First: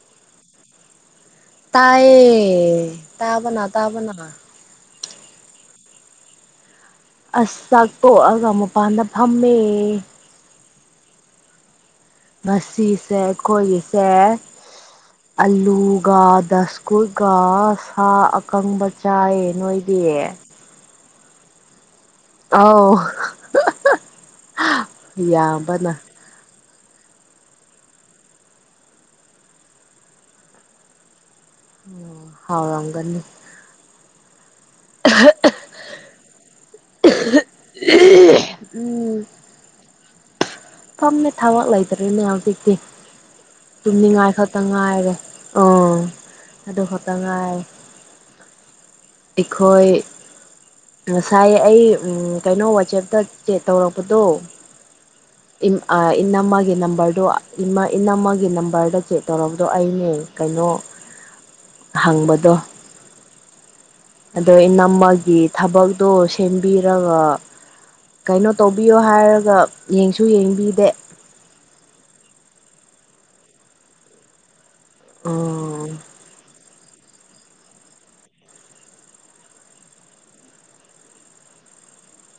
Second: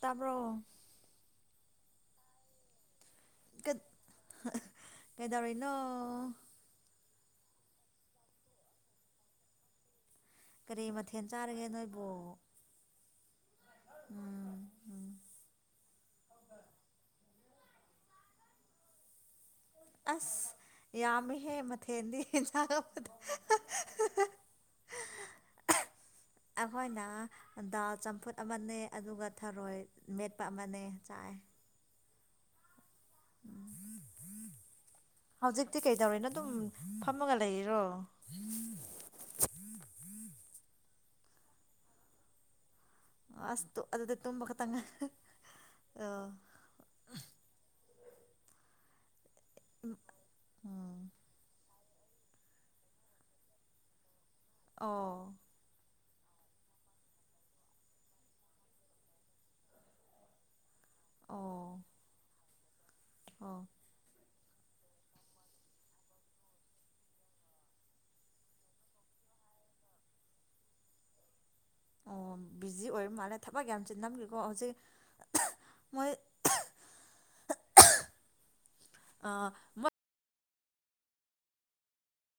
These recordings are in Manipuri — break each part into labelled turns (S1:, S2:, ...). S1: ꯇꯥꯕ꯭ꯔꯣ
S2: ꯇꯥꯏꯌꯦ ꯇꯥꯕꯅ ꯇꯥꯕꯅ
S1: ꯀꯩꯗꯧꯔꯔꯤꯩꯅꯣ
S2: ꯑꯁ ꯆꯥꯛꯇꯣꯛꯑꯒ ꯃꯄꯥꯟꯗ ꯐꯝꯃꯦ
S1: ꯀꯔꯤ ꯃꯊꯦꯜ ꯆꯥꯔꯤꯒꯦ ꯅꯣꯏꯕꯨ
S2: ꯉꯁꯤꯁꯦ ꯈꯣꯏꯁꯦ
S1: ꯎꯝ ꯎꯝ
S2: ꯑꯂꯨꯒ ꯗꯁꯀꯨ ꯀ ꯁꯥ ꯑꯀꯪꯕ ꯆꯥꯏ ꯅꯣꯏꯗꯤ
S1: ꯌꯥꯃꯦꯍꯦ ꯊꯦꯟꯗꯤ ꯏꯁꯗ [unintelligible]
S2: ꯑꯧ ꯌꯥꯝꯕꯅ
S1: ꯑꯩꯈꯣꯏꯅ ꯗꯥꯜ ꯆꯝꯐꯨꯠ ꯑꯃꯅꯦ ꯑꯗꯨꯒ ꯊꯔꯣꯏ ꯃꯦꯠꯄ ꯑꯃꯅꯦ ꯆꯥꯏ
S2: ꯎꯝ ꯍꯥꯎꯔꯝꯒꯅꯤ
S1: ꯍꯧꯖꯤꯛꯇꯤ ꯀꯩꯗꯧꯔꯤꯅꯣ ꯑꯗꯨꯝ ꯐꯝꯃꯒ ꯂꯩꯔꯤꯔꯣ
S2: ꯎꯝ ꯐꯝꯃꯦ ꯊꯕꯛ ꯂꯩꯇ꯭ꯔꯦꯅꯦ ꯍꯧꯖꯤꯛꯇꯤ
S1: ꯑꯁ ꯑꯗꯨꯗ
S2: ꯇꯨꯝꯅꯤꯡꯉꯥꯏ
S1: ꯇꯨꯝꯕ
S2: ꯈꯛꯇ
S1: ꯈꯛꯇꯪ
S2: ꯉꯥꯏꯔꯦ ꯑꯣ ꯑꯗꯨ ꯈꯇꯪꯉꯥꯏ ꯑꯩꯈꯣꯏ ꯉꯁꯥꯏ ꯑꯩ ꯀꯩꯅꯣ ꯋꯥꯆꯦꯞꯇ ꯆꯦꯛ ꯇꯧꯔꯛꯄꯗꯣ
S1: ꯑꯣ
S2: ꯏꯅꯝꯃꯒꯤ ꯅꯝꯕꯔꯗꯣ ꯏꯅꯝꯃꯒꯤ ꯅꯝꯕꯔꯗ ꯆꯦꯛ ꯇꯧꯔꯕꯗꯣ ꯑꯩꯅꯦ ꯀꯩꯅꯣ ꯍꯪꯕꯗꯣ
S1: ꯑꯣ
S2: ꯑꯗꯣ ꯏꯅꯝꯃꯒꯤ ꯊꯕꯛꯇꯣ ꯁꯦꯝꯕꯤꯔꯒ ꯀꯩꯅꯣ ꯇꯧꯕꯤꯌꯣ ꯍꯥꯏꯔꯒ ꯌꯦꯡꯁꯨ ꯌꯦꯡꯕꯤꯗꯦ
S1: ꯑꯣ ꯕꯤꯖꯤ ꯑꯣꯏꯔ ꯃꯥꯜꯂꯦ ꯊꯕꯛ ꯌꯥꯝ ꯆꯤꯟ ꯅꯝꯈꯤꯀꯣ ꯍꯧꯖꯤꯛ
S2: ꯑꯣ
S1: ꯑ [unintelligible] ꯃ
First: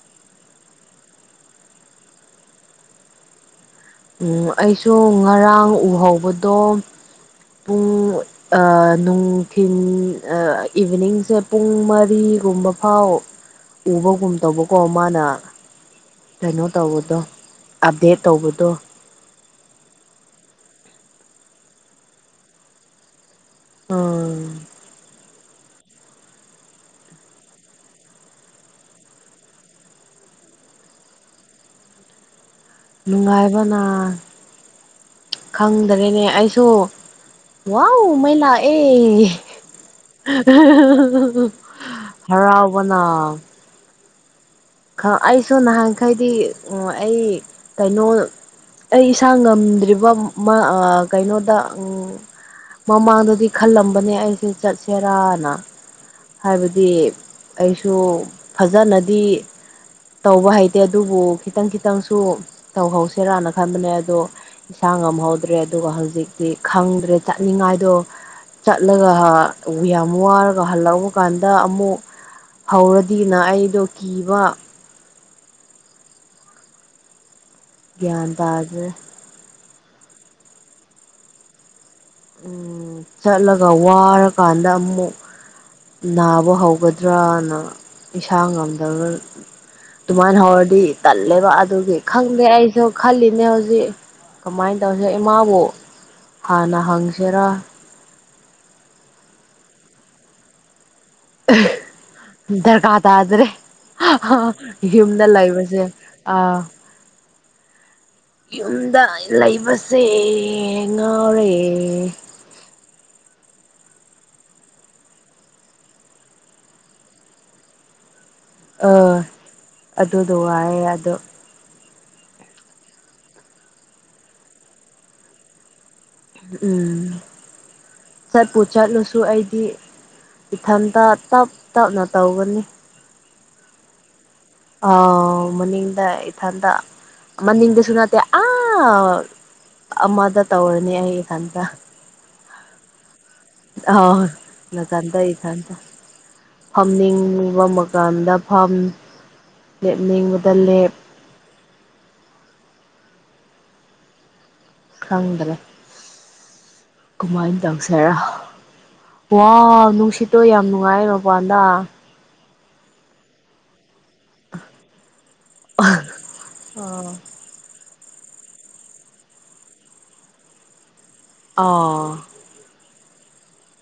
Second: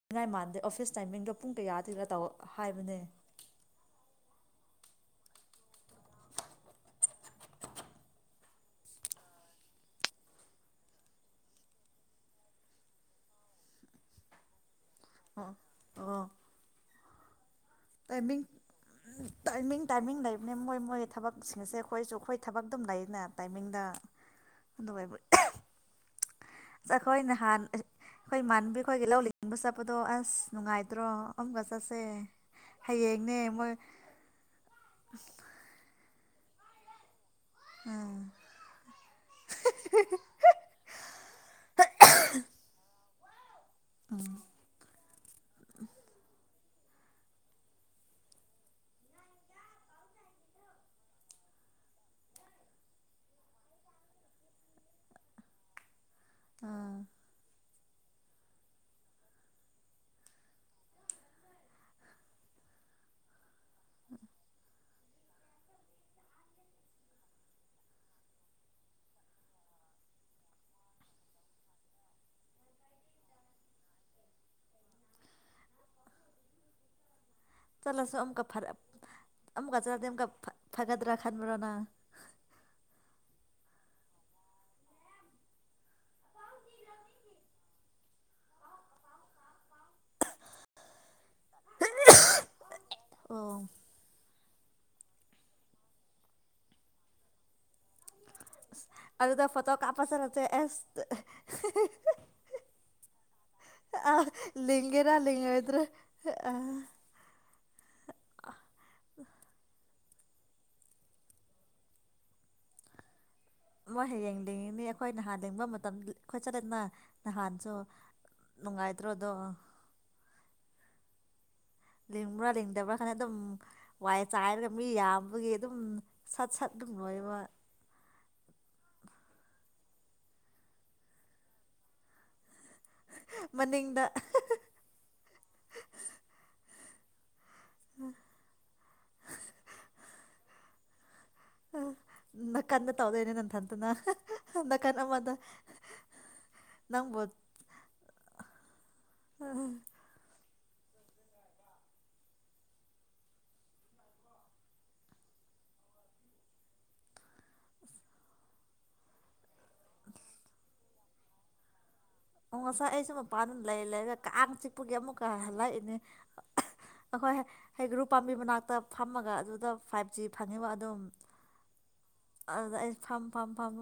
S1: ꯄꯅꯤꯡꯉꯥꯏ ꯃꯥꯟꯗꯦ ꯑꯣꯐꯤꯁ ꯇꯥꯏꯃꯤꯡꯗꯣ ꯄꯨꯡ ꯀꯌꯥ ꯊꯤꯒ ꯇꯧ ꯍꯥꯏꯕꯅꯦ
S2: ꯎ ꯑꯩꯁꯨ ꯉꯔꯥꯡ ꯎꯍꯧꯕꯗꯣ ꯄꯨꯡ ꯅꯨꯡꯊꯤꯟ ꯏꯚꯤꯅꯤꯡꯁꯦ ꯄꯨꯡ ꯃꯔꯤ ꯐꯤꯒꯨꯝꯕ ꯐꯥꯎ ꯎꯕꯒꯨꯝ ꯇꯧꯕ ꯀꯣ ꯃꯥꯅ
S1: ꯑꯣ ꯑꯣ
S2: ꯀꯩꯅꯣ ꯇꯧꯕꯗꯣ ꯑꯞꯗꯦꯠ
S1: ꯇꯥꯏꯃꯤꯡ
S2: ꯇꯧꯕꯗꯣ
S1: ꯇꯥꯏꯃꯤꯡ ꯇꯥꯏꯃꯤꯡ ꯂꯩꯕꯅꯤ ꯃꯣꯏ ꯃꯣꯏ ꯊꯕꯛꯁꯤꯡ ꯑꯁꯦ ꯑꯩꯈꯣꯏꯁꯨ ꯑꯩꯈꯣꯏ ꯊꯕꯛ ꯑꯗꯨꯝ ꯂꯩꯅꯦ ꯇꯥꯏꯃꯤꯡꯗ
S2: ꯎꯝ
S1: ꯑꯗꯨꯒ ꯆꯈꯣꯏꯅꯦ ꯍꯥꯟ ꯑꯩꯈꯣꯏ ꯏꯃꯥꯟꯕꯤ ꯑꯩꯈꯣꯏꯒꯤ ꯂꯧ ꯂꯤꯡꯅꯤꯡꯕ ꯆꯠꯄꯗꯣ ꯑꯁ ꯅꯨꯡꯉꯥꯏꯗ꯭ꯔꯣ ꯑꯃꯒ ꯆꯠꯁꯦ ꯍꯌꯦꯡꯅꯦ ꯃꯣꯏ
S2: ꯅꯨꯡꯉꯥꯏꯕꯅ ꯈꯪꯗ꯭ꯔꯦꯅꯦ ꯑꯩꯁꯨ ꯋꯥꯎ ꯃꯥꯏ ꯂꯥꯑꯦ ꯍꯔꯥꯎꯕꯅꯥ
S1: ꯑꯝ [inaudible]
S2: ꯑꯣ ꯑꯩ ꯀꯩꯅꯣ ꯑꯩ ꯏꯁꯥ ꯉꯝꯗ꯭ꯔꯤꯕ ꯀꯩꯅꯣꯗ ꯃꯃꯥꯡꯗꯗꯤ ꯈꯜꯂꯝꯕꯅꯦ ꯑꯩꯁꯦ ꯆꯠꯁꯦꯔꯥꯅ ꯍꯥꯏꯕꯗꯤ
S1: ꯑꯥ
S2: ꯑꯩꯁꯨ ꯐꯖꯅꯗꯤ ꯇꯧꯕ ꯍꯩꯇꯦ ꯑꯗꯨꯕꯨ ꯈꯤꯇꯪ ꯈꯤꯇꯪꯁꯨ ꯇꯧꯍꯧꯁꯤꯔꯥꯅ ꯈꯟꯕꯅꯦ ꯑꯗꯣ ꯏꯁꯥꯡ ꯉꯃꯛ ꯐꯍꯗ꯭ꯔꯦ ꯑꯗꯨꯒ ꯍꯧꯖꯤꯛꯇꯤ ꯈꯪꯗ꯭ꯔꯦ ꯆꯠꯂꯤꯉꯥꯏꯗꯣ ꯆꯠꯂꯒ ꯌꯥꯝ ꯋꯥꯔꯒ ꯍꯜꯂꯛꯕ ꯀꯥꯟꯗ ꯑꯃꯨꯛ ꯍꯧꯔꯗꯤꯅ ꯑꯩꯗꯣ ꯀꯤꯕ
S1: ꯆꯠꯂꯁꯨ
S2: ꯒ꯭ꯌꯥꯟ
S1: ꯑꯃ ꯐ
S2: ꯇꯥꯗ꯭ꯔꯦ
S1: ꯑꯃꯀ ꯆꯠꯗꯤ ꯐꯥꯒꯠꯗ꯭ꯔꯥ ꯈꯥꯟꯕꯣꯅ
S2: ꯎꯝ ꯆꯠꯂꯒ ꯋꯥꯔꯀꯥꯟꯗ ꯑꯃꯨꯛ ꯅꯥꯕ ꯍꯧꯒꯗ꯭ꯔꯅ ꯏꯁꯥ ꯉꯝꯗꯕ ꯑꯗꯨꯃꯥꯏꯅ ꯍꯧꯔꯗꯤ ꯇꯜꯂꯦꯕ ꯑꯗꯨꯒꯤ ꯈꯪꯗꯦ ꯑꯩꯁꯨ ꯈꯜꯂꯤꯅꯦ
S1: ꯑꯣ
S2: ꯍꯧꯖꯤꯛ ꯀꯃꯥꯏꯅ ꯇꯧꯁꯦ ꯏꯃꯥꯕꯨ ꯍꯥꯟꯅ ꯍꯪꯁꯤꯔꯥ
S1: ꯗ ꯐꯇꯣ ꯀꯥꯄꯁ ꯅꯠꯇ ꯑꯦꯁ
S2: ꯗꯔꯀꯥꯇꯗ꯭ꯔꯦ
S1: ꯑ ꯂꯤꯉꯦꯔ ꯂꯤꯉ ꯑꯣꯏꯗ꯭ꯔ ꯑ
S2: ꯑꯥ ꯌꯨꯝꯗ ꯂꯩꯕ ꯔꯦ ꯉꯔꯦ
S1: ꯃꯣꯏ ꯍꯌꯦ ꯌꯦꯡꯅꯤꯡꯡꯉꯤꯅꯤ ꯑꯩꯈꯣꯏ ꯅꯍꯥꯟ ꯌꯦꯤꯡꯕ ꯃꯇꯝꯗ ꯑꯩꯈꯣꯏ ꯆꯠꯂꯦꯅ ꯅꯍꯥꯟꯁꯨ
S2: ꯑ
S1: ꯅꯨꯡꯉꯥꯏꯇ꯭ꯔꯣ ꯑꯗꯣ
S2: ꯑꯗꯨꯗ ꯋꯥꯌꯦ ꯑꯗꯣ
S1: ꯂꯤꯡꯕ꯭ꯔꯥ ꯂꯤꯡꯗꯕ꯭ꯔꯥ ꯈꯅ ꯑꯗꯨꯝ ꯋꯥꯏ ꯆꯥꯏꯔꯒ ꯃꯤ ꯌꯥꯝꯕꯒꯤ ꯑꯗꯨꯝ ꯁꯠ ꯁꯠ ꯑꯗꯨꯝ
S2: ꯎꯝ
S1: ꯂꯣꯏꯕ
S2: ꯁ ꯄꯣꯆꯂꯨ ꯁꯨ ꯑꯩꯗꯤ ꯏꯊꯟꯇ ꯇꯞ ꯇꯞꯅ ꯇꯧꯒꯅꯤ
S1: ꯃꯅꯤꯗ
S2: ꯑ ꯃꯅꯤꯡꯗ ꯏꯊꯟꯗ ꯃꯅꯤꯡꯗꯁꯨ ꯅꯠꯇꯦ ꯑꯥ ꯑꯃꯗ ꯇꯧꯔꯅꯤ ꯑꯩ ꯏꯊꯟꯇ
S1: ꯅꯥꯀꯟꯗ ꯇꯧꯗꯣꯏꯅꯦ ꯅꯟꯊꯟꯇꯅ
S2: ꯑꯥꯎ
S1: ꯅꯥꯀꯟ
S2: ꯅꯥꯀꯟꯗ
S1: ꯑꯃꯗ
S2: ꯏꯊꯟꯇ
S1: ꯅꯪꯕꯨ
S2: ꯐꯝꯅꯤꯡꯕ ꯃꯀꯥꯟꯗ ꯐꯝ ꯂꯦꯞꯅꯤꯡꯕ ꯗ ꯂꯩꯦ ꯈꯪꯗ꯭ꯔꯦ ꯀꯃꯥꯏꯅ ꯇꯧꯁꯦꯔꯥ ꯋꯥ ꯅꯨꯡꯁꯤꯠꯇꯣ ꯌꯥꯝ ꯅꯨꯡꯉꯥꯏ ꯃꯄꯥꯟꯗ
S1: ꯑꯣ ꯉꯁꯥꯏ ꯑꯩꯁꯨ ꯃꯄꯥꯟꯗꯨꯝ ꯂꯩ ꯂꯩꯔ ꯀꯥꯡ ꯆꯤꯛꯄꯒꯤ ꯑꯃꯨꯛ ꯀ ꯍꯜꯂꯥꯛꯏꯅꯦ
S2: ꯑꯥ
S1: ꯑꯩꯈꯣꯏ ꯍꯩ ꯒ꯭ꯔꯨ ꯄꯥꯝꯕꯤ ꯃꯅꯥꯛꯇ ꯐꯝꯃꯒ ꯑꯗꯨꯗ ꯐꯥꯏꯚ ꯖꯤ ꯐꯪꯉꯤꯕ ꯑꯗꯨꯝ
S2: ꯑꯣ
S1: ꯑꯗꯨꯗ ꯑꯩ ꯐꯝ ꯐꯝ ꯐꯝ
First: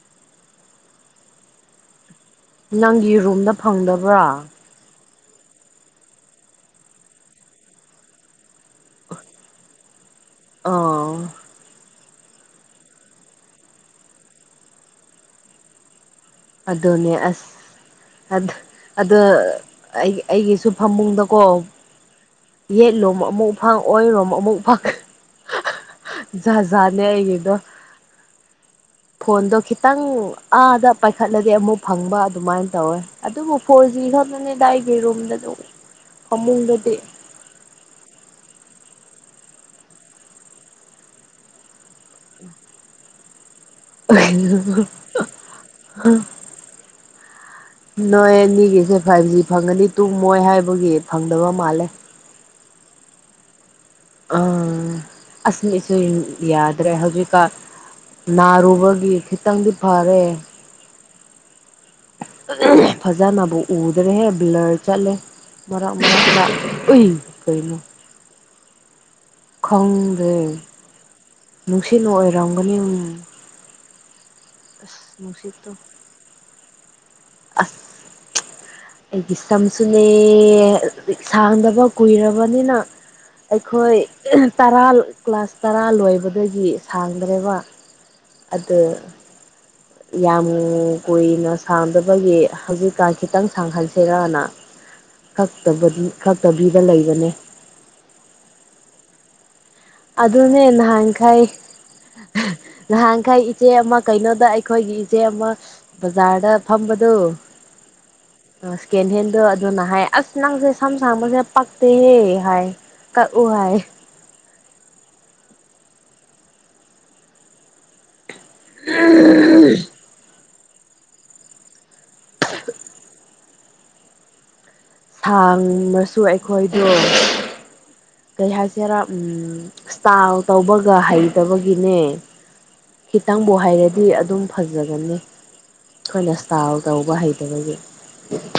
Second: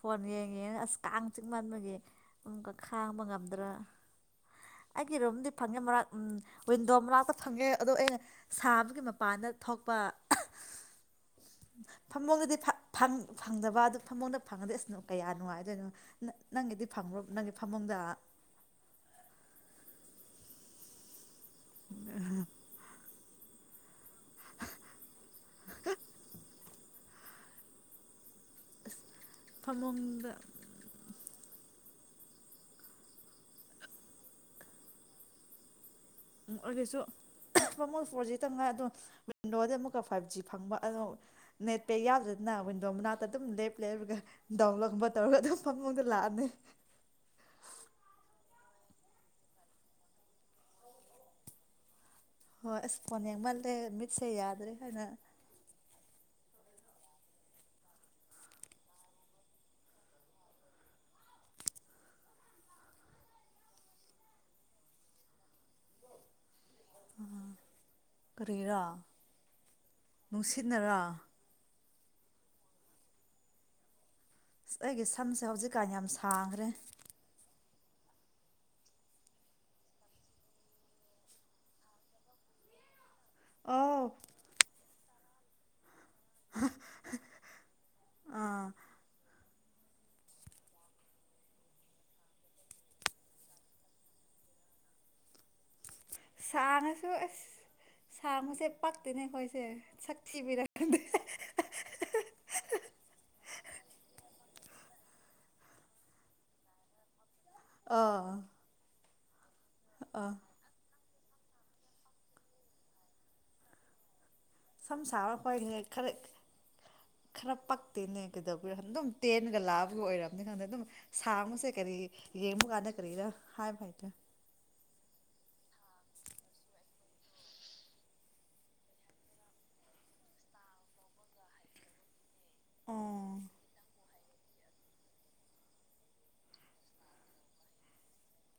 S1: ꯐꯣꯟ ꯌꯦꯡꯉꯦ ꯑꯁ ꯀꯥꯡ ꯆꯤꯛꯃꯟꯕꯒꯤ ꯑꯃꯨꯛꯀ
S2: ꯅꯪꯒꯤ
S1: ꯈꯥꯡꯕ
S2: ꯔꯨꯝꯗ
S1: ꯉꯝꯗ꯭ꯔꯥ
S2: ꯐꯪꯗꯕ꯭ꯔꯥ
S1: ꯑꯩꯒꯤ ꯔꯨꯝꯗꯤ ꯐꯪꯉꯦ ꯃꯛ ꯋꯤꯟꯗꯣ ꯃꯅꯥꯛꯇ ꯐꯪꯉꯦ ꯑꯗꯣ ꯑꯩꯅ ꯁꯥꯕꯒꯤ ꯃꯄꯥꯟꯗ ꯊꯣꯛꯄ
S2: ꯑ
S1: ꯐꯃꯨꯡꯗꯗꯤ ꯐꯪꯗꯕ ꯑꯗꯨ ꯐꯃꯨꯡꯗ ꯐꯪꯉꯗꯣꯏꯁꯅꯣ ꯀꯌꯥ ꯅꯨꯡꯉꯥꯏꯗꯣꯏꯅꯣ ꯅꯪꯒꯤꯗꯤ
S2: ꯑꯗꯨꯅꯦ
S1: ꯐꯪꯕ꯭ꯔꯣ
S2: ꯑꯁ
S1: ꯅꯪꯒꯤ ꯐꯃꯨꯡꯗ
S2: ꯑꯣ ꯑꯩ ꯑꯩꯒꯤꯁꯨ ꯐꯃꯨꯡꯗ ꯀꯣ ꯌꯦꯠꯂꯣꯝ ꯑꯃꯨꯛ ꯐꯪ ꯑꯣꯏꯔꯣꯝ ꯑꯃꯨꯛ ꯐꯪ ꯖꯥꯅꯦꯦ ꯍꯥꯏꯒꯗꯣ ꯐꯣꯟꯗꯣ ꯈꯤꯇꯪ
S1: ꯐꯃꯨꯡꯗ
S2: ꯑꯥꯗ ꯄꯥꯏꯈꯠꯂꯗꯤ ꯑꯃꯨꯛ ꯐꯪꯕ ꯑꯗꯨꯃꯥꯏꯅ ꯇꯧꯋꯦ ꯑꯗꯨꯕꯨ ꯐꯣꯔ ꯖꯤ ꯈꯛꯇꯅꯤꯗ ꯑꯩꯒꯤ ꯔꯨꯝꯗ ꯑꯗꯨꯝ ꯐꯃꯨꯡꯗꯗꯤ
S1: ꯑꯣꯏꯁꯨ ꯃꯖꯤ ꯈꯤꯥꯏ ꯑꯗꯣ ꯋꯤꯟꯗꯣꯗ ꯑꯃꯨꯛꯀ ꯐꯥꯏꯚ ꯖꯤ ꯐꯪꯕ ꯑ ꯅꯦꯠꯄꯦ ꯌꯥꯎꯗ꯭ꯔꯗꯅ ꯋꯤꯟꯗꯣ ꯃꯅꯥꯛꯇ ꯑꯗꯨꯝ ꯂꯦꯞ ꯂꯦꯞꯒ ꯗꯥꯎ ꯂꯣꯒꯨꯝꯕ ꯇꯧꯔꯒ ꯑꯗꯨꯝ ꯐꯃꯨꯡꯗ ꯂꯥꯛꯑꯅꯤ
S2: ꯅꯣꯏꯅꯤꯒꯤꯁꯦ ꯐꯥꯏꯚ ꯖꯤ ꯐꯪꯒꯅꯤ ꯇꯨꯡꯃꯣꯏ ꯍꯥꯏꯕꯒꯤ ꯐꯪꯗꯕ ꯃꯥꯜꯂꯦ
S1: ꯍꯣꯏ ꯑꯁ ꯐꯣꯟ ꯌꯦꯡꯃꯜꯂꯦ ꯃꯤꯠꯁꯦ ꯌꯥꯗ꯭ꯔꯦ ꯍꯥꯏꯅ
S2: ꯁ ꯌꯥꯗ꯭ꯔꯦ ꯍꯧꯖꯤꯛꯀ ꯅꯥꯔꯨꯕꯒꯤ ꯈꯤꯇꯪꯗꯤ ꯐꯔꯦ ꯐꯖꯅꯕꯨ ꯎꯗ꯭ꯔꯦꯍꯦ ꯕꯂꯔ ꯆꯠꯂꯦ ꯃꯔꯛ ꯃꯔ ꯑꯣꯏ ꯀꯅ
S1: ꯀꯔꯤꯔꯥ ꯅꯨꯡꯁꯤꯠꯅꯔꯥ
S2: ꯈꯪꯗꯅꯨꯡ ꯁꯤꯅ ꯑꯣꯏꯔꯝꯒꯅꯤ ꯎ
S1: ꯑꯁ ꯑꯩꯒꯤ ꯁꯝꯁꯦ ꯍꯧꯖꯤꯛꯀꯥꯟ ꯌꯥꯝ ꯁꯥꯡꯈ꯭ꯔꯦ
S2: ꯑ ꯑꯩꯒꯤ ꯆꯝꯁꯨꯂ ꯁꯥꯡꯗꯕ ꯀꯨꯏꯔꯕꯅꯤꯅ ꯑꯩꯈꯣꯏ
S1: ꯑꯧ
S2: ꯇꯔꯥ ꯀ꯭ꯂꯥꯁ ꯇꯔꯥ ꯂꯣꯏꯕꯗꯒꯤ ꯁꯥꯡꯗ꯭ꯔꯦꯕ ꯑ
S1: ꯑꯥ
S2: ꯌꯥꯝ ꯀꯨꯏꯅ ꯁꯥꯡꯗꯕꯒꯤ ꯍꯧꯖꯤꯛꯀꯥꯟ ꯈꯤꯇꯪ ꯁꯥꯡꯍꯟꯁꯤꯔꯅ ꯀꯛꯇꯕꯗꯤ ꯀꯛꯇꯕꯤꯗ
S1: ꯁꯥꯡꯉꯁꯨ
S2: ꯂꯩꯕꯅꯦ
S1: ꯑꯁ ꯁꯥꯡꯕꯁꯦ ꯄꯛꯇꯤꯅꯦ ꯑꯩꯈꯣꯏꯁꯦ ꯁꯛ
S2: ꯑꯗꯨꯅꯦ
S1: ꯊꯤꯕꯤꯔ
S2: ꯅꯍꯥꯟꯈꯥꯏ ꯅꯍꯥꯟꯈꯥꯏ ꯏꯆꯦ ꯑꯃ ꯀꯩꯅꯣꯗ ꯑꯩꯈꯣꯏꯒꯤ ꯏꯆꯦ ꯑꯃ ꯕꯖꯥꯔꯗ ꯐꯝꯕꯗꯨ
S1: ꯑꯥ
S2: ꯁꯀꯦꯟ ꯍꯦꯟꯗꯣ ꯑꯗꯨꯅ ꯍꯥꯏ
S1: ꯑꯥ
S2: ꯑꯁ ꯅꯪꯁꯦ ꯁꯃ ꯄꯥꯛꯇ ꯍꯦ ꯍꯥꯏ ꯀ ꯎ ꯍꯥꯏ
S1: ꯁꯝ ꯁꯥꯕ ꯈꯣꯏꯅꯦ ꯈꯔ ꯈꯔ ꯄꯛꯇꯦꯅꯦ ꯀꯩꯗꯕꯨ ꯑꯗꯨꯝ ꯇꯦꯟꯒ ꯂꯥꯕꯒꯤ ꯑꯣꯏꯔꯝꯅꯤ ꯈꯪꯗꯦ ꯑꯗꯨꯝ ꯁꯥꯡꯕꯁꯦ ꯀꯔꯤ ꯌꯦꯃ ꯀꯥꯟꯗ ꯀꯔꯤꯗ ꯍꯥꯏ ꯐꯥꯏꯇ
S2: ꯊꯥꯡꯃꯁꯨ ꯑꯩꯈꯣꯏꯗꯣ ꯀꯩ ꯍꯥꯏꯁꯤꯦꯔꯥ ꯎ ꯏꯁꯇꯥꯜ ꯇꯧꯕꯒ ꯍꯩꯇꯕꯒꯤꯅꯦ ꯈꯤꯇꯪꯕꯨ ꯍꯥꯏꯔꯗꯤ ꯑꯗꯨꯝ ꯐꯖꯒꯅꯤ ꯑꯩꯈꯣꯏꯅ ꯏꯁꯇꯥꯜ ꯇꯧꯕ ꯍꯩꯇꯕꯒꯤ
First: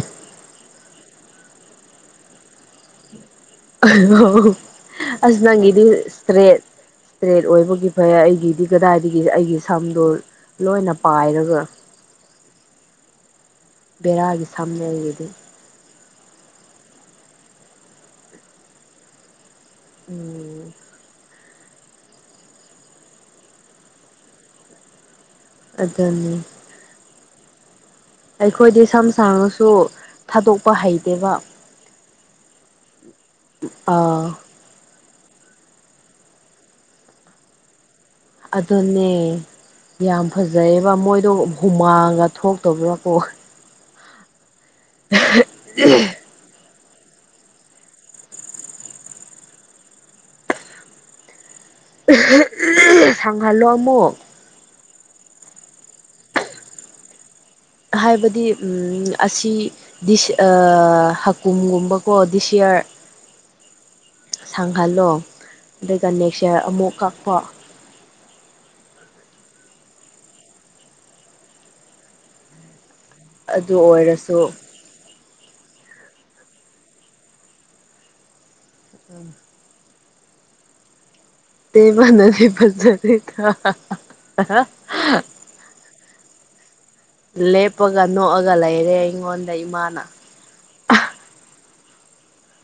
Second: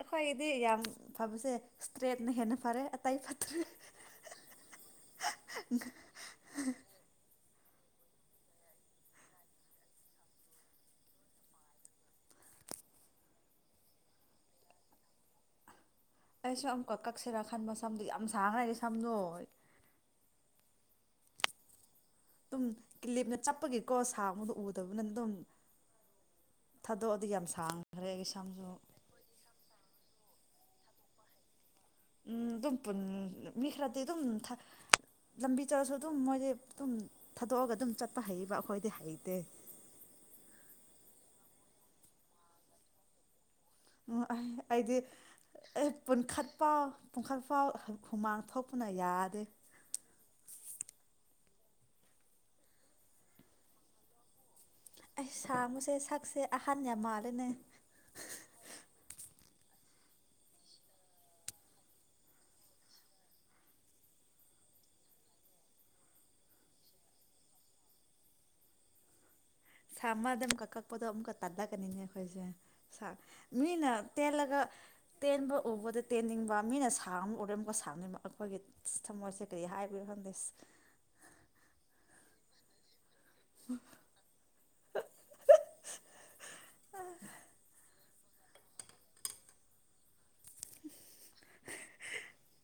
S1: ꯑꯩꯈ꯭ꯣꯏꯒꯤꯗꯤ ꯌꯥꯝ ꯐꯕꯁꯦ ꯏꯁꯇ꯭ꯔꯦꯠꯅ ꯍꯦꯟꯅ ꯐꯔꯦ ꯑꯇꯩ ꯐꯠꯇ꯭ꯔꯦ
S2: ꯑꯁ ꯅꯪꯒꯦꯗꯤ ꯁꯇ꯭ꯔꯦꯠ ꯁ꯭ꯔꯦ ꯑꯣꯏꯕꯒꯤ ꯐꯩ ꯑꯩꯒꯤꯗꯤ ꯀꯗꯥꯏꯗꯒꯤ ꯑꯩꯒꯤ ꯁꯝꯗꯣ ꯂꯣꯏꯅ ꯄꯥꯏꯔꯒ ꯕꯔꯒꯤ ꯁꯝꯅ ꯂꯩꯗꯤ
S1: ꯑꯩꯁꯨ ꯑꯃꯨꯛꯀ ꯀꯛꯁꯤꯦꯔꯥ ꯈꯟꯕ ꯁꯝꯗꯣ ꯌꯥꯝ ꯁꯥꯡꯉꯗꯤ ꯁꯝꯅꯣ
S2: ꯎꯝ
S1: ꯑꯗꯨꯝꯤ ꯂꯦꯞꯅ ꯆꯠꯄꯒꯤꯀꯣ ꯁꯥ ꯑꯃꯗ ꯎꯗꯕꯅ ꯑꯗꯨꯝ
S2: ꯑꯗꯨꯅꯤ
S1: ꯑꯗꯨꯗꯤ ꯌꯥꯝꯁꯥꯡ
S2: ꯑꯩꯈꯣꯏꯗꯤ ꯁꯝ ꯁꯥꯡꯅꯁꯨ ꯊꯥꯗꯣꯛꯄ ꯍꯩꯇꯦꯕ
S1: ꯎꯝ ꯑꯗꯨꯝ ꯃꯤꯈꯔꯗꯤ ꯑꯗꯨꯝ
S2: ꯑꯥ
S1: ꯂꯝꯕꯤ ꯆꯠꯂꯁꯨ ꯑꯗꯨꯝ ꯃꯣꯏꯁꯦ ꯑꯗꯨꯝ ꯊꯥꯗꯣꯛꯑꯒ ꯑꯗꯨꯝ ꯆꯠ
S2: ꯑꯗꯨꯅꯦ ꯌꯥꯝ ꯐꯖꯩ ꯃꯣꯏꯗꯣ ꯍꯨꯃꯥꯡꯒ ꯊꯣꯛꯇꯧꯕ꯭ꯔꯥꯀꯣ
S1: ꯑꯩꯗꯤ ꯄꯨꯟꯈꯠꯄ ꯄꯨꯡꯈꯛ ꯐꯥꯎ ꯈꯨꯃꯥꯡ ꯊꯣꯛꯄꯅ ꯌꯥꯗꯦ
S2: ꯁꯪꯍꯜꯣ ꯑꯃꯃꯛ
S1: ꯑꯩ ꯁꯥꯉꯨꯁꯦ ꯁꯛꯁꯦ ꯑꯍꯟ ꯌꯥꯝ ꯃꯥꯜꯂꯦꯅꯦ
S2: ꯍꯥꯏꯕꯗꯤ ꯑꯁꯤꯁ ꯍꯀꯨꯝꯒꯨꯝꯕꯀꯣ ꯗꯤꯁꯌꯥꯌꯥꯔ ꯁꯥꯡꯍꯜꯂꯣ ꯑꯗꯨꯒ ꯅꯦꯛꯆꯔ ꯑꯃꯨꯛ ꯀꯛꯄ
S1: ꯁꯥꯃꯗ ꯑꯃꯛꯀ ꯀꯛꯄꯗꯣ ꯑꯃꯨꯛꯀ ꯇꯥꯗꯛꯀꯅꯤꯅꯦ ꯑꯩꯈꯣꯏꯁꯦ ꯁ
S2: ꯑꯗꯨ
S1: ꯃꯤꯅ ꯇ
S2: ꯑꯣꯏꯔꯁꯨ
S1: ꯂꯒ ꯇꯦꯟꯕ ꯎꯕꯗ ꯇꯦꯟꯅꯤꯡꯕ ꯃꯤꯅ ꯁꯥꯡꯅ ꯎꯔꯦ ꯑꯃꯨꯛꯀ ꯁꯥꯡꯅꯤꯡꯕ ꯑꯩꯈꯣꯏꯒꯤ ꯊꯃꯣꯏꯁꯦ ꯀꯔꯤ ꯍꯥꯏ ꯎꯔ ꯐꯥꯟꯗꯦꯁ
S2: ꯇ ꯃꯅ ꯄꯁꯗꯀ
S1: ꯑ
S2: ꯂꯦꯞꯄꯒ ꯅꯣꯛꯑꯒ ꯂꯩꯔꯦ ꯑꯩꯉꯣꯟꯗ ꯏꯃꯥꯅ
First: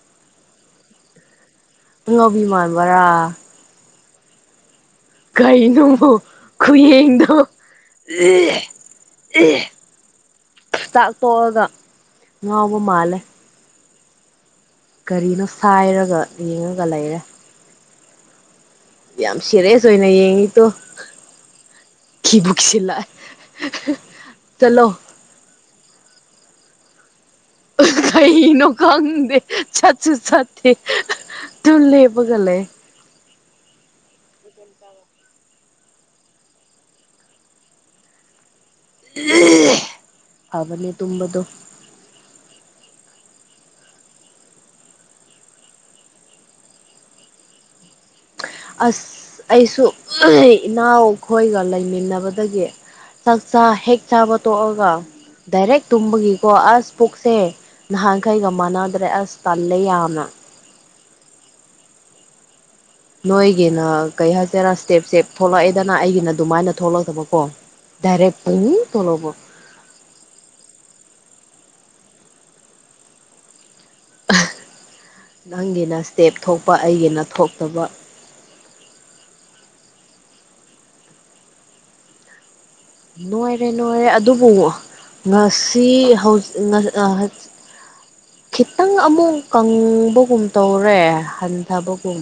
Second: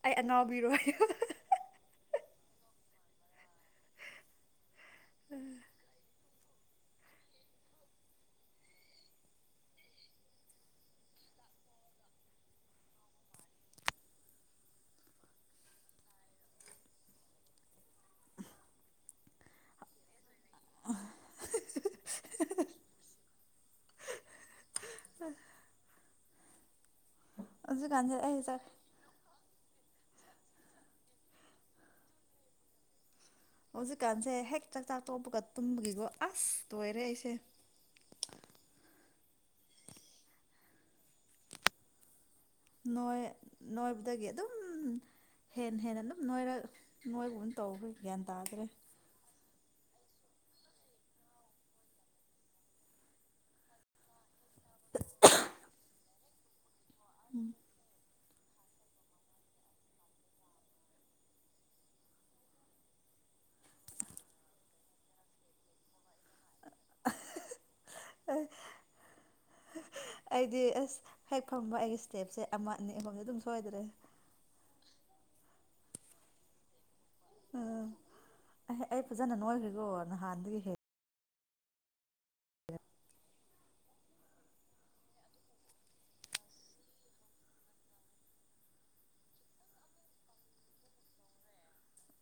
S1: ꯑꯩ ꯑꯅꯥꯎꯕꯤꯔꯣ ꯍꯥꯏ
S2: ꯅꯅꯕꯤꯃꯥꯟꯕꯔꯥ ꯀꯥꯏꯅ ꯈꯌꯦꯡꯗ ꯑꯦ ꯑꯦ ꯇꯥꯛ ꯇꯣꯛꯑꯒ ꯉꯥꯎꯕ ꯃꯥꯜꯂꯦ ꯀꯔꯤꯅꯣ ꯁꯥꯏꯔꯒ ꯌꯦꯡꯉꯒ ꯂꯩꯔꯦ ꯌꯥꯝ ꯌꯥꯝ ꯁꯤꯔꯦꯁꯣꯏꯅ ꯌꯦꯡꯉꯤꯠꯇꯣ ꯀꯕꯨꯛꯁꯤꯂꯥꯛ ꯆꯂꯣ [inaudible]
S1: ꯍꯧꯖꯤꯛꯀꯥꯟꯁꯦ ꯑꯩ ꯆꯥꯛ
S2: ꯀꯩꯅꯣ ꯈꯥꯡꯦ ꯆꯥꯆꯨ ꯆꯇꯤ ꯇꯨ ꯂꯕꯒ ꯂꯩꯦ
S1: ꯍꯧꯖꯤꯛꯀꯥꯟꯁꯦ ꯍꯦꯛ ꯆꯥꯛꯇꯥꯛ ꯇꯣꯛꯄꯒ ꯇꯨꯝꯕꯒꯤꯀꯣ ꯑꯁ ꯇꯣꯏꯔꯦ ꯑꯩꯁꯦ
S2: ꯐꯅꯤ ꯇꯝꯕꯗꯣ
S1: ꯅꯣꯏ ꯅꯣꯏ ꯖꯥꯒꯤ ꯑꯗꯨ ꯑꯗꯨꯝ ꯍꯦꯟꯅ ꯍꯦꯟꯅ ꯑꯗꯨꯝ ꯅꯣꯏꯔ ꯅꯣꯏꯒꯨꯝ ꯇꯧꯣꯏ ꯒ꯭ꯌꯥꯟ ꯇ
S2: ꯑꯁ ꯑꯩꯁꯨ ꯏꯅꯥꯎꯈꯣꯏꯒ ꯂꯩꯃꯤꯟꯅꯕꯗꯒꯤ ꯆꯥꯛꯆꯥ ꯍꯦꯛ ꯆꯥꯕ ꯇꯣꯛꯑꯒ ꯗꯥꯏꯔꯦꯛ ꯇꯨꯝꯕꯒꯤꯀꯣ ꯑꯁ ꯄꯨꯛꯁꯦ ꯅꯍꯥꯟꯈꯩꯒ ꯃꯥꯟꯅꯗ꯭ꯔꯦ ꯑꯁ ꯇꯜꯂꯦ ꯌꯥꯝꯅ ꯅꯣꯏꯒꯤꯅ ꯀꯩ ꯍꯥꯏꯁꯤꯦꯔꯥ ꯏꯁꯇꯦꯞꯁꯦ ꯊꯣꯛꯂꯛꯑꯦꯗꯅ ꯑꯩꯒꯤ ꯅ ꯑꯗꯨꯃꯥꯏꯅ ꯊꯣꯛꯂꯛꯇꯕꯀꯣ ꯗꯥꯏꯔꯦꯛ ꯄꯨꯡꯅꯤꯡ ꯊꯣꯛꯂꯛꯄ
S1: ꯑꯩꯗꯤ ꯑꯁ ꯍꯦꯛ ꯐꯪꯕ ꯑꯩꯒꯤ ꯁ꯭ꯇꯦꯞꯁꯦ ꯑꯃ ꯑꯅꯤ ꯑꯃꯝꯗꯤ ꯑꯗꯨꯝ ꯁꯣꯏꯗ꯭ꯔꯦ
S2: ꯅꯪꯒꯤꯅ ꯏꯁꯇꯦꯞ ꯊꯣꯛꯄ ꯑꯩꯒꯤꯅ ꯊꯣꯛꯇꯕ
S1: ꯎꯝ ꯑꯩ ꯐꯖꯅ ꯅꯣꯏꯈ꯭ꯔꯤꯀꯣ ꯅꯍꯥꯟꯗꯒꯤ ꯍꯦꯛ
S2: ꯅꯨꯡꯣꯏꯔꯦ ꯅꯨꯡꯉꯥꯏꯔꯦ ꯑꯗꯨꯕꯨ ꯅꯔꯁꯤ ꯍꯧ ꯈꯤꯇꯪ ꯑꯃꯨꯛ ꯀꯪꯕꯒꯨꯝ ꯇꯧꯔꯦ ꯍꯟꯊꯕꯒꯨꯝ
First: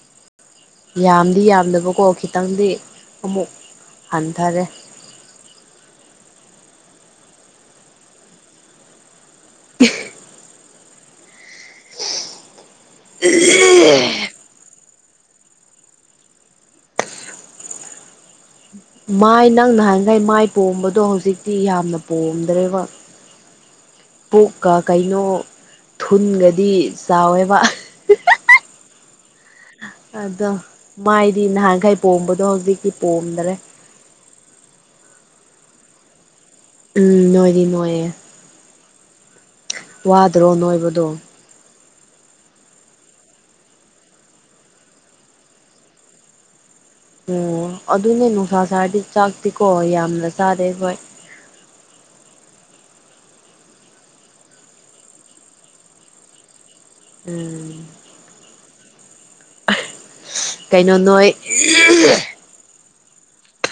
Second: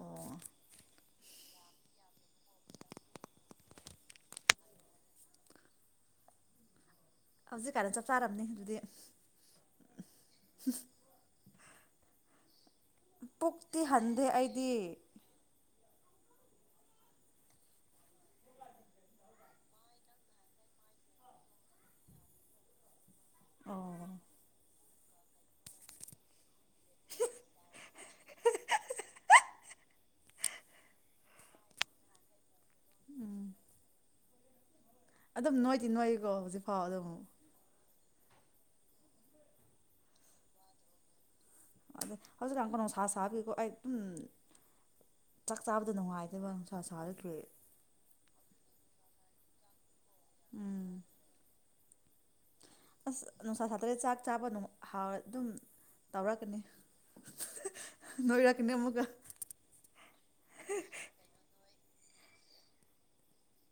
S1: ꯑꯣ
S2: ꯌꯥꯝꯗꯤ ꯌꯥꯝꯗꯕꯀꯣ ꯈꯤꯇꯪꯗꯤ ꯑꯃꯨꯛ ꯍꯟꯊꯔꯦ [inaudible]
S1: ꯍꯧꯖꯤꯛꯀꯥꯟꯅ ꯆꯞ ꯆꯥꯔꯕꯅꯤ ꯑꯗꯨꯗꯤ
S2: [inaudible]
S1: ꯍ ꯄꯨꯛꯇꯤ ꯍꯟꯗꯦ ꯑꯩꯗꯤ
S2: ꯃꯥꯏ ꯅꯪ ꯅ ꯍꯥꯏꯥꯟꯈꯥꯏ ꯃꯥꯏ ꯄꯣꯝꯕꯗꯣ ꯍꯧꯖꯤꯛꯇꯤ ꯌꯥꯝꯅ ꯄꯣꯝꯗ꯭ꯔꯦꯕ
S1: ꯑꯣ
S2: ꯄꯨꯛꯀ ꯀꯩꯅꯣ ꯊꯨꯟꯒꯗꯤ ꯆꯥꯎꯋꯦꯕ ꯑꯗꯣ ꯃꯥꯏꯗꯤ ꯅꯍꯥꯟꯈꯩ ꯄꯣꯝꯕꯗꯣ ꯍꯧꯖꯤꯛꯇꯤ ꯄꯣꯝꯗ꯭ꯔꯦ
S1: ꯑꯗꯨꯝ ꯅꯣꯏꯗꯤ ꯅꯣꯏꯏꯀꯣ ꯍꯧꯖꯤꯛ
S2: ꯎꯝ ꯅꯣꯏꯅꯤ ꯅꯣꯏꯌꯦꯦ ꯋꯥꯗ꯭ꯔꯣ ꯅꯣꯏꯕꯗꯣ
S1: ꯑꯗ ꯍꯧꯖꯤꯛ ꯂ ꯀꯩꯅ ꯅꯨꯡꯁꯥ ꯁꯥꯕꯤꯀꯣ ꯑꯩ ꯑꯗꯨꯝ [unintelligible] ꯆꯥꯛ ꯆꯥꯕꯗ ꯅꯨꯡꯉꯥꯏꯗꯕ
S2: ꯑꯣ ꯑꯗꯨꯅꯦ ꯅꯨꯡꯁꯥ ꯁꯥꯥꯔꯗꯤ ꯆꯥꯛꯇꯤꯀꯣ ꯌꯥꯝꯅ ꯆꯥꯔꯦ
S1: ꯎꯝ
S2: ꯍꯣꯏ
S1: ꯑꯁ ꯅꯨꯡꯁꯥ ꯁꯥꯇ꯭ꯔꯦ ꯆꯥꯛ ꯆꯥꯕ ꯍ ꯑꯗꯨꯝ ꯇꯧꯔꯛꯀꯅꯤ
S2: ꯎꯝ
S1: ꯅꯣꯏꯔꯥꯛꯀꯅꯤꯃꯒ
S2: ꯀꯩꯅꯣ ꯅꯣꯏ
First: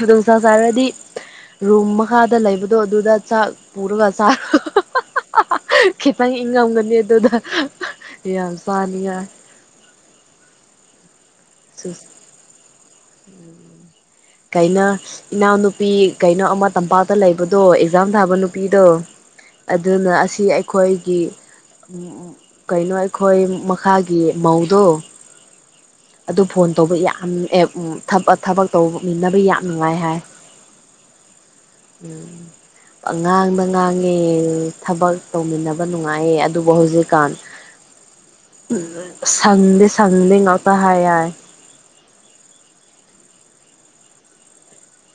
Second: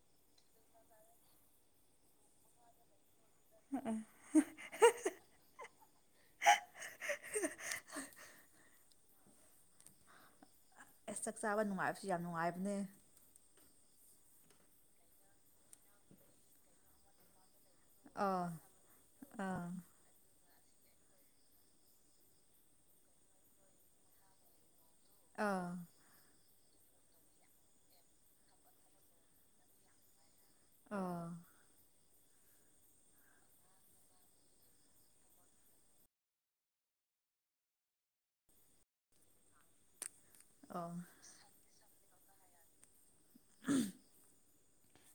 S2: ꯑꯗꯨꯗꯁ ꯆꯔꯗꯤ ꯔꯨꯝ ꯃꯈꯥꯗ ꯂꯩꯕꯗꯣ ꯑꯗꯨꯗ ꯆ ꯄꯔꯨꯒꯁꯥ [unintelligible] ꯈꯤꯇꯪ ꯏꯪꯉꯝꯒꯅꯤ ꯑꯗꯨꯗ ꯌꯥꯝ ꯆꯥꯅꯤꯡꯉꯥꯏ
S1: ꯑꯁ ꯆꯥꯛ ꯆꯥꯕ ꯅꯨꯡꯉꯥꯏꯕꯁꯨ ꯌꯥꯝ ꯅꯨꯡꯉꯥꯏꯕꯅꯦ
S2: ꯀꯩꯅꯣ ꯏꯅꯥꯎꯅꯨꯄꯤ ꯀꯩꯅꯣ ꯑꯃ ꯇꯝꯄꯥꯛꯇ ꯂꯩꯕꯗ ꯑꯗꯣ ꯑꯦꯛꯖꯥꯝ ꯊꯥꯕ
S1: ꯑꯥ
S2: ꯅꯨꯄꯤꯗꯣ
S1: ꯑꯥ
S2: ꯑꯗꯨꯅ ꯑꯁꯤ ꯑꯩꯈꯣꯏꯒꯤ ꯀꯩꯅꯣ ꯑꯩꯈꯣꯏ ꯃꯈꯥꯒꯤ ꯃꯧꯗꯣ
S1: ꯑꯥ
S2: ꯑꯗꯨ ꯐꯣꯟ ꯇꯧꯕ ꯌꯥꯝ ꯑꯦ ꯊꯕꯛ ꯇꯧꯃꯤꯟꯅꯕ ꯌꯥꯝ ꯅꯨꯡꯉꯥꯏ ꯍꯥꯏ
S1: ꯑꯥ
S2: ꯎꯝ ꯉꯥꯡꯗ ꯉꯥꯡꯉꯦ ꯊꯕꯛ ꯇꯧꯃꯤꯟꯅꯕ ꯅꯨꯡꯉꯥꯏꯌꯦ ꯑꯗꯨꯕꯨ ꯍꯧꯖꯤꯛꯀꯥꯟ ꯎꯝ ꯁꯪꯗ ꯁꯪꯗꯤ ꯉꯇꯥ
S1: ꯑꯥ
S2: ꯍꯥꯏ [unintelligible]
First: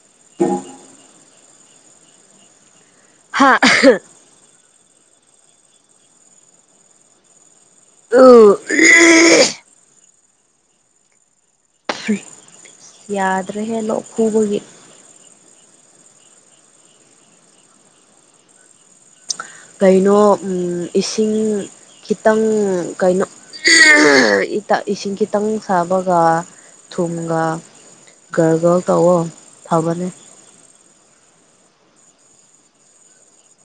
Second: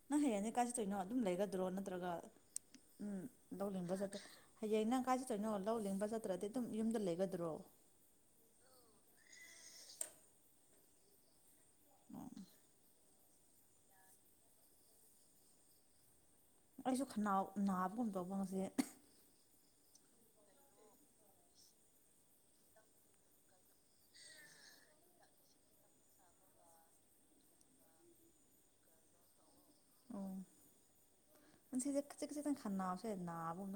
S1: ꯅꯪ ꯍꯩꯔꯅꯤ ꯀꯥꯏꯁꯤꯠꯇꯣꯏꯅꯣ ꯑꯗꯨꯝ ꯂꯩꯒꯗ꯭ꯔꯣ ꯅꯠꯇ꯭ꯔꯒ ꯎꯝ
S2: ꯍꯥ
S1: ꯇꯧꯅꯤꯡꯕꯖꯗ ꯍꯌꯦ ꯅꯪ ꯀꯥꯏ ꯆꯠꯇꯣꯏꯅꯣ ꯂꯧ ꯂꯤꯡꯕ ꯆꯠꯇ꯭ꯔꯗꯤ ꯑꯗꯨꯝ ꯌꯨꯝꯗ ꯂꯩꯒꯗ꯭ꯔꯣ
S2: ꯑꯣ [unintelligible] ꯌꯥꯗ꯭ꯔꯦꯍꯦ ꯂꯣꯛ ꯈꯨꯨꯕꯒꯤ
S1: ꯑꯩꯁꯨꯅꯥꯎ ꯅꯥꯕꯒꯨꯝ ꯇꯧꯕ ꯉꯁꯦ
S2: ꯀꯩꯅꯣ ꯏꯁꯤꯡ ꯈꯤꯇꯪ ꯀꯩꯅꯣ ꯏꯁꯤꯡ ꯈꯤꯇꯪ ꯁꯥꯕꯒ ꯊꯨꯝꯒ ꯒꯔ ꯒꯔ ꯇꯧꯋꯣ ꯊꯕꯅꯦ
S1: ꯁꯤ ꯀꯁꯤꯗꯅ ꯈꯥꯟꯅꯥꯑꯣꯆꯦ [unintelligible]